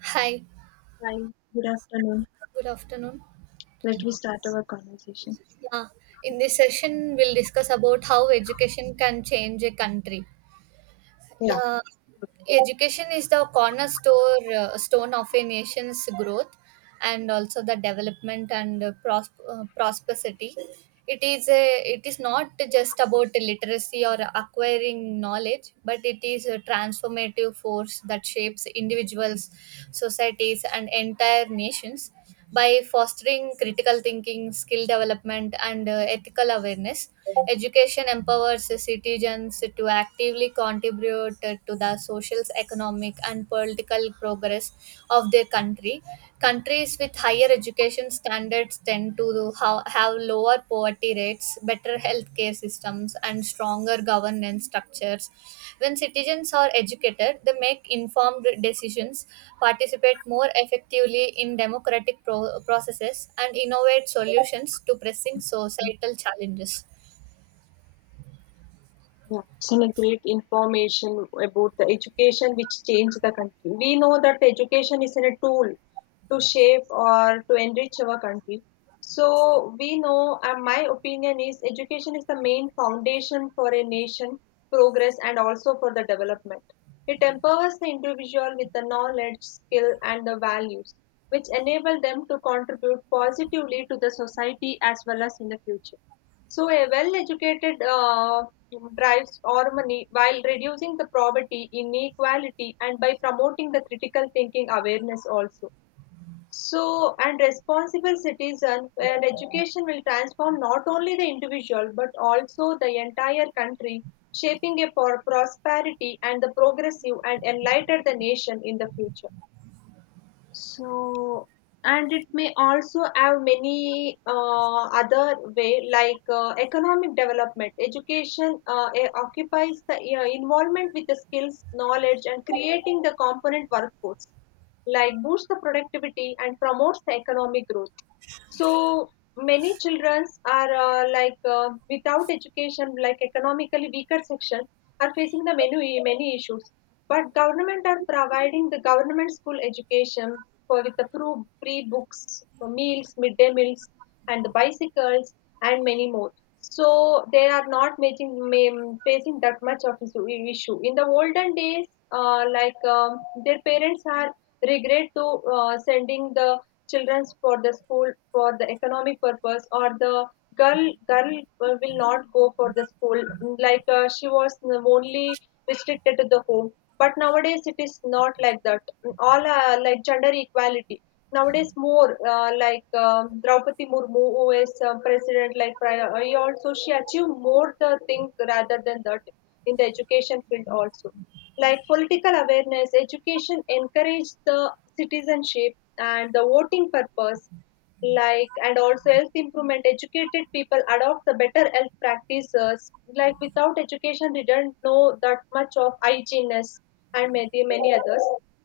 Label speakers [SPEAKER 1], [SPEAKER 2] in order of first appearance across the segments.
[SPEAKER 1] Hi,
[SPEAKER 2] Hi, good afternoon.
[SPEAKER 1] good afternoon.
[SPEAKER 2] Let me start our conversation.
[SPEAKER 1] Yeah, in this session, we'll discuss about how education can change a country. Yeah, education is the cornerstone stone of a nation's growth and also the development and prosperity. It is not just about literacy or acquiring knowledge, but it is a transformative force that shapes individuals, societies, and entire nations. By fostering critical thinking, skill development, and ethical awareness, education empowers citizens to actively contribute to the social, economic, and political progress of their country. Countries with higher education standards tend to have lower poverty rates, better healthcare systems, and stronger governance structures. When citizens are educated, they make informed decisions, participate more effectively in democratic processes, and innovate solutions to pressing societal challenges.
[SPEAKER 2] Yeah, it's a great information about the education which changed the country. We know that education is a tool to shape or to enrich our country. So we know, and my opinion is, education is the main foundation for a nation progress and also for the development. It empowers the individual with the knowledge, skill, and the values, which enable them to contribute positively to the society as well as in the future. So a well-educated rights or money while reducing the poverty inequality and by promoting the critical thinking awareness also so and responsible citizen and education will transform not only the individual but also the entire country shaping a for prosperity and the progressive and enlightened the nation in the future so, and it may also have many other way like economic development. Education occupies the you involvement with the skills, knowledge, and creating the component workforce, like boosts the productivity and promotes the economic growth. So many children are like without education, like economically weaker section, are facing the many issues. But government are providing the government school education for with the free books, meals, midday meals, and the bicycles and many more. So they are not making facing that much of issue. In the olden days, uh, like um, their parents are regret to sending the children's for the school for the economic purpose or the girl girl will not go for the school like she was only restricted to the home, but nowadays it is not like that. All like gender equality nowadays, more Draupadi Murmu who is president like prior he also she achieved more the thing rather than that in the education field also, like political awareness education encourage the citizenship and the voting purpose, like and also health improvement. Educated people adopt the better health practices, like without education they don't know that much of hygienist and many many others.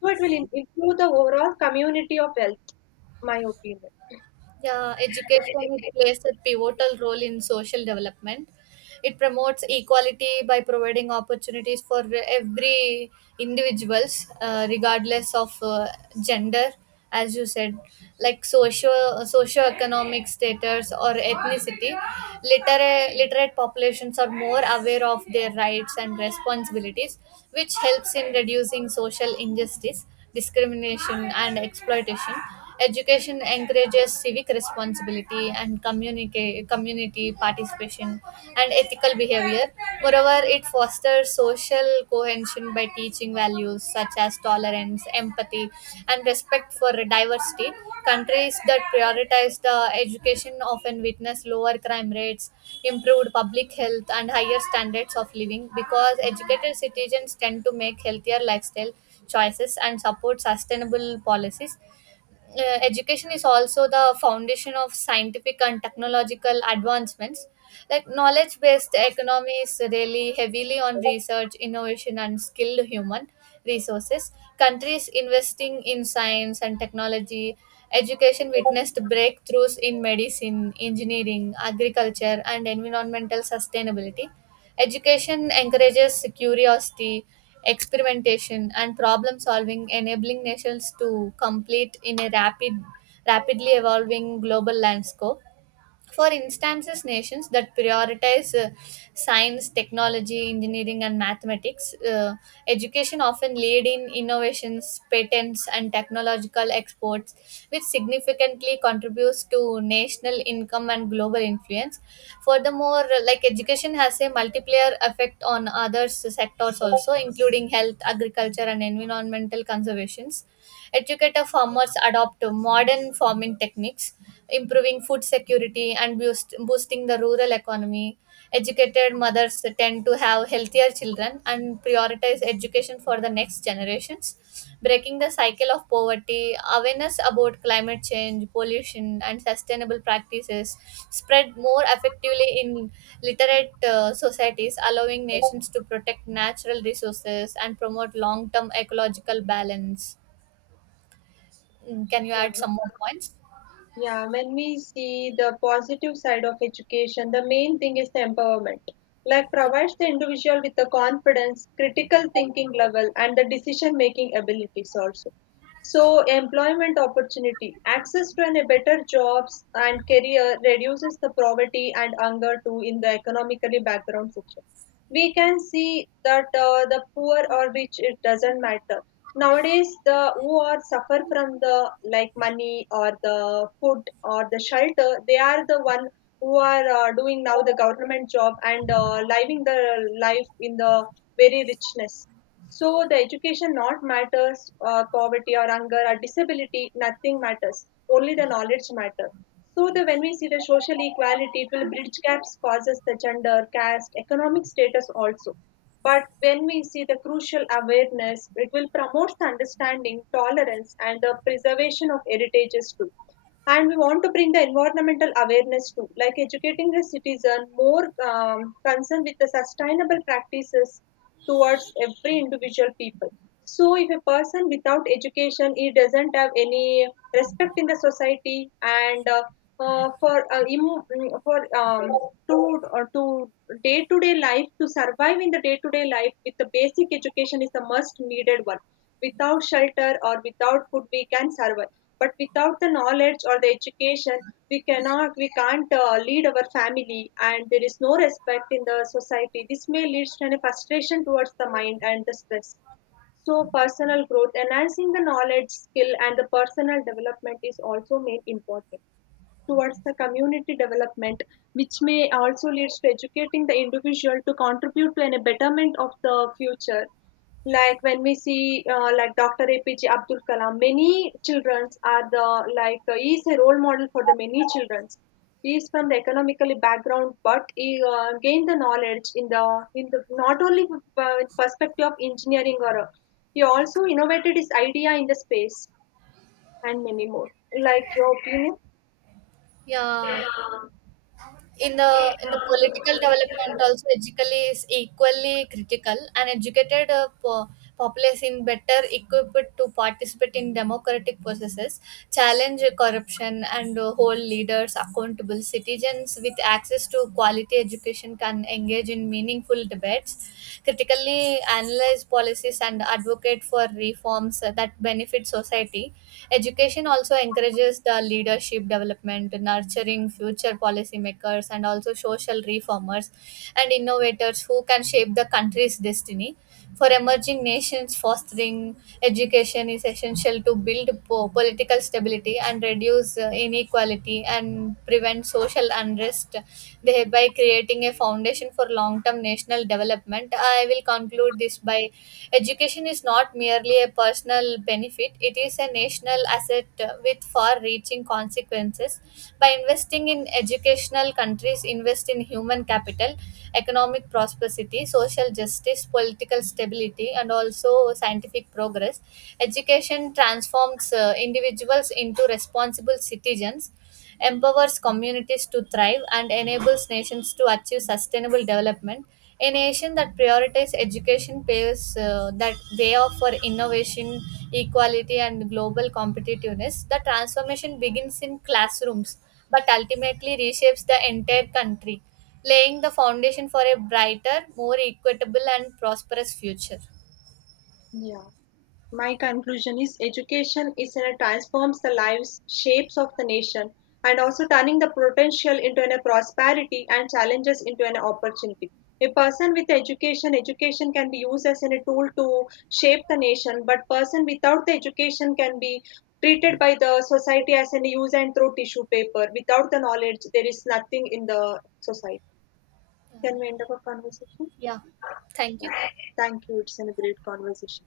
[SPEAKER 2] So it will improve the overall community of health, my opinion.
[SPEAKER 1] Yeah, education it plays a pivotal role in social development. It promotes equality by providing opportunities for every individuals, regardless of gender, as you said, like socioeconomic status or ethnicity. Literate populations are more aware of their rights and responsibilities, which helps in reducing social injustice, discrimination, and exploitation. Education encourages civic responsibility and community participation and ethical behavior. Moreover, it fosters social cohesion by teaching values such as tolerance, empathy, and respect for diversity. Countries that prioritize the education often witness lower crime rates, improved public health, and higher standards of living because educated citizens tend to make healthier lifestyle choices and support sustainable policies. Education is also the foundation of scientific and technological advancements. Like knowledge based economy is really heavily on research, innovation, and skilled human resources. Countries investing in science and technology, education witnessed breakthroughs in medicine, engineering, agriculture, and environmental sustainability. Education encourages curiosity, experimentation, and problem solving, enabling nations to compete in a rapidly evolving global landscape. For instances, nations that prioritize science, technology, engineering, and mathematics, education often lead in innovations, patents, and technological exports, which significantly contributes to national income and global influence. Furthermore, like education has a multiplier effect on other sectors also, including health, agriculture, and environmental conservations. Educated farmers adopt modern farming techniques, improving food security and boosting the rural economy. Educated mothers tend to have healthier children and prioritize education for the next generations. Breaking the cycle of poverty, awareness about climate change, pollution, and sustainable practices spread more effectively in literate societies, allowing nations to protect natural resources and promote long term ecological balance. Mm, can you
[SPEAKER 2] yeah
[SPEAKER 1] add some more points?
[SPEAKER 2] Yeah, when we see the positive side of education, the main thing is the empowerment. Like
[SPEAKER 1] Yeah.
[SPEAKER 2] provides the individual with the confidence, critical thinking level, and the decision making abilities also. So employment opportunity, access to a better jobs and career reduces the poverty and hunger too in the economically background section. We can see that the poor or rich, it doesn't matter. Nowadays, the who are suffer from the like money or the food or the shelter, they are the one who are doing now the government job and living the life in the very richness. So the education not matters, poverty or hunger or disability, nothing matters. Only the knowledge matter. So the when we see the social equality, it will bridge gaps, causes the gender, caste, economic status also, but when we see the crucial awareness, it will promote the understanding, tolerance, and the preservation of heritages too. And we want to bring the environmental awareness too, like educating the citizen more concerned with the sustainable practices towards every individual people. So if a person without education, he doesn't have any respect in the society and for im- mm, for to or to day life, to survive in the day to day life with the basic education is the most needed one. Without shelter or without food, we can survive, but without the knowledge or the education, we can't lead our family and there is no respect in the society. This may lead to a frustration towards the mind and the stress. So personal growth, enhancing the knowledge, skill, and the personal development is also made important towards the community development, which may also leads to educating the individual to contribute to a betterment of the future. Like when we see like Dr. APJ Abdul Kalam, many childrens are the like he is a role model for the many childrens. He is from the economically background, but he gained the knowledge in the not only perspective of engineering or he also innovated his idea in the space and many more, like your opinion.
[SPEAKER 1] Yeah, in the political development also, education is equally critical. An educated populace in better equipped to participate in democratic processes, challenge corruption, and hold leaders accountable. Citizens with access to quality education can engage in meaningful debates, critically analyze policies, and advocate for reforms that benefit society. Education also encourages the leadership development, nurturing future policymakers and also social reformers and innovators who can shape the country's destiny. For emerging nations, fostering education is essential to build political stability and reduce inequality and prevent social unrest, thereby creating a foundation for long term national development. I will conclude this by education is not merely a personal benefit, it is a national asset with far reaching consequences. By investing in educational countries invest in human capital, economic prosperity, social justice, political stability, and also scientific progress. Education transforms individuals into responsible citizens, empowers communities to thrive, and enables nations to achieve sustainable development. A nation that prioritizes education paves that way of for innovation, equality, and global competitiveness. The transformation begins in classrooms, but ultimately reshapes the entire country, laying the foundation for a brighter, more equitable, and prosperous future.
[SPEAKER 2] yeah My conclusion is education is in a transforms the lives, shapes of the nation, and also turning the potential into an a prosperity and challenges into an opportunity. A person with education, education can be used as in a tool to shape the nation, but person without the education can be treated by the society as an use and throw tissue paper. Without the knowledge, there is nothing in the society. Can we end up a conversation?
[SPEAKER 1] Yeah, thank
[SPEAKER 2] Yeah.
[SPEAKER 1] you.
[SPEAKER 2] Thank you. It's a great conversation.